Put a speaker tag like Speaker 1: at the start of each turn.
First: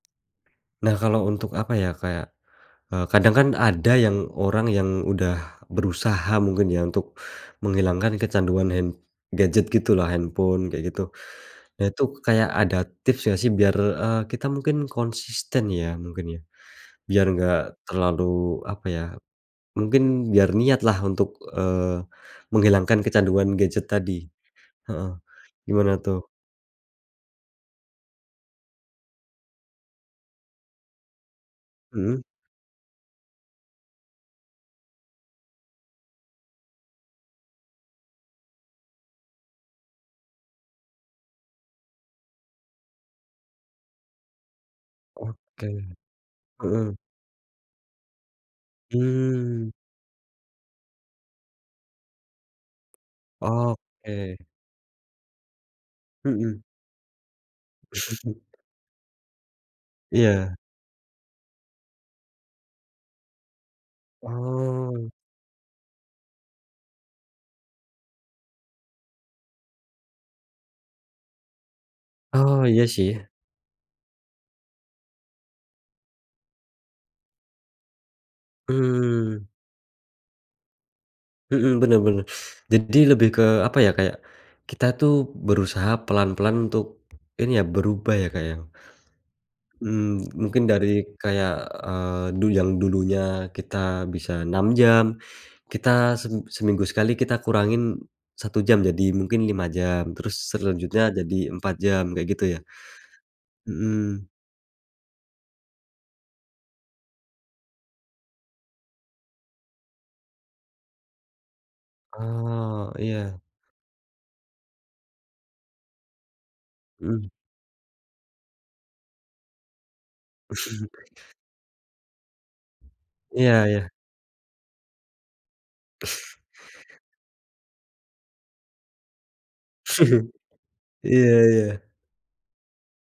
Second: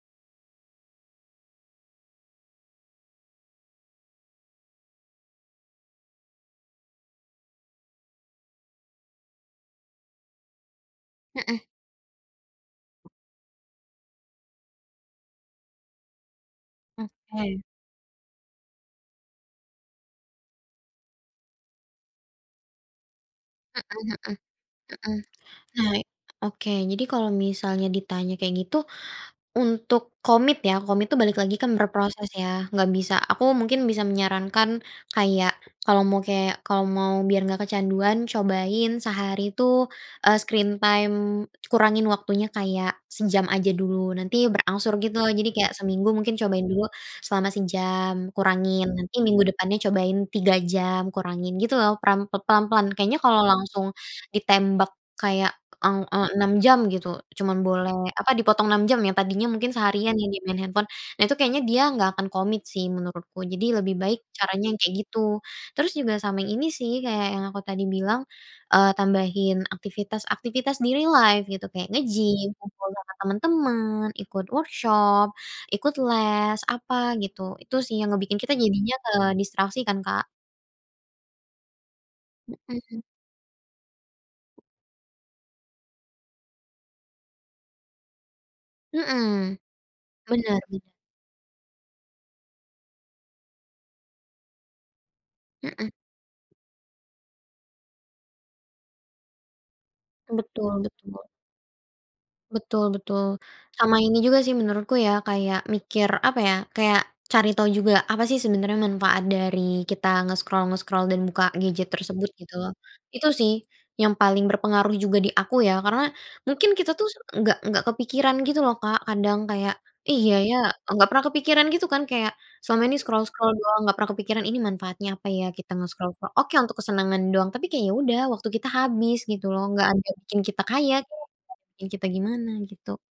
Speaker 1: Nah kalau untuk apa ya kayak, eee, kadang kan ada yang orang yang udah berusaha mungkin ya untuk menghilangkan kecanduan hand gadget gitulah, handphone kayak gitu.
Speaker 2: Mhm.
Speaker 1: Nah itu kayak ada tips gak sih biar, eee, kita mungkin konsisten ya mungkin ya, biar gak
Speaker 2: Oke.
Speaker 1: terlalu apa ya, mungkin biar niat lah untuk, eee, menghilangkan kecanduan gadget
Speaker 2: Mhm
Speaker 1: tadi.
Speaker 2: mhm.
Speaker 1: Heeh,
Speaker 2: Mhm. Nah,
Speaker 1: gimana tuh?
Speaker 2: oke jadi kalau misalnya ditanya kayak gitu, untuk komit ya, komit itu balik lagi kan
Speaker 1: Mhm.
Speaker 2: berproses ya, nggak bisa aku mungkin bisa menyarankan kayak kalau mau kayak kalau mau biar nggak kecanduan, cobain sehari tuh, eee, screen time kurangin waktunya kayak sejam aja dulu, nanti berangsur gitu loh, jadi kayak
Speaker 1: Oke.
Speaker 2: seminggu mungkin cobain dulu
Speaker 1: Mhm.
Speaker 2: selama sejam kurangin, nanti minggu
Speaker 1: Mmm.
Speaker 2: depannya cobain 3 jam kurangin gitu loh, perang pe pelan-pelan. Kayaknya kalau langsung
Speaker 1: Oke.
Speaker 2: ditembak kayak eng eee 6
Speaker 1: Mhm.
Speaker 2: jam gitu, cuma boleh apa, dipotong 6 jam ya, tadinya mungkin seharian ya di main
Speaker 1: Iya.
Speaker 2: handphone, nah itu kayaknya dia nggak akan komit sih menurutku. Jadi lebih baik caranya kayak
Speaker 1: Oh.
Speaker 2: gitu. Terus juga sama yang ini sih, kayak yang aku tadi bilang, eee, tambahin aktivitas-aktivitas di real life gitu kayak nge-gym,
Speaker 1: Oh iya
Speaker 2: ngobrol sama
Speaker 1: sih.
Speaker 2: temen-temen, ikut workshop, ikut les, apa gitu. Itu sih yang ngebikin kita jadinya
Speaker 1: Mmm.
Speaker 2: kedistraksi kan, Kak.
Speaker 1: Mhm bener bener. Jadi
Speaker 2: Mhm.
Speaker 1: lebih ke apa ya, kayak kita tuh berusaha pelan-pelan untuk ini ya berubah ya Kak ya.
Speaker 2: Mhm.
Speaker 1: Mmm,
Speaker 2: Bener
Speaker 1: mungkin
Speaker 2: bener.
Speaker 1: dari kayak, eee, du yang dulunya kita bisa 6 jam,
Speaker 2: Mhm.
Speaker 1: kita sem seminggu sekali kita kurangin 1 jam jadi mungkin 5 jam, terus
Speaker 2: Betul
Speaker 1: selanjutnya
Speaker 2: betul.
Speaker 1: jadi 4 jam kayak gitu ya?
Speaker 2: Betul betul. Sama ini
Speaker 1: Mhm.
Speaker 2: juga sih menurutku ya kayak mikir apa ya, kayak cari tahu juga apa sih sebenarnya manfaat dari kita nge-scroll-nge-scroll dan buka gadget tersebut gitu loh.
Speaker 1: Oh
Speaker 2: Itu
Speaker 1: iya.
Speaker 2: sih yang paling berpengaruh juga di aku ya. Karena mungkin kita tuh
Speaker 1: Mhm.
Speaker 2: nggak nggak kepikiran gitu loh Kak kadang kayak, iya ya, nggak pernah kepikiran gitu kan kayak selama ini
Speaker 1: Iya
Speaker 2: scroll-scroll doang
Speaker 1: iya.
Speaker 2: nggak pernah kepikiran ini manfaatnya apa ya kita mau nge-scroll ko oke untuk kesenangan doang, tapi kayak ya udah, waktu kita habis gitu loh, nggak ada yang bikin kita kaya, [unintelligible]
Speaker 1: Iya
Speaker 2: yang
Speaker 1: iya.
Speaker 2: kita gimana gitu.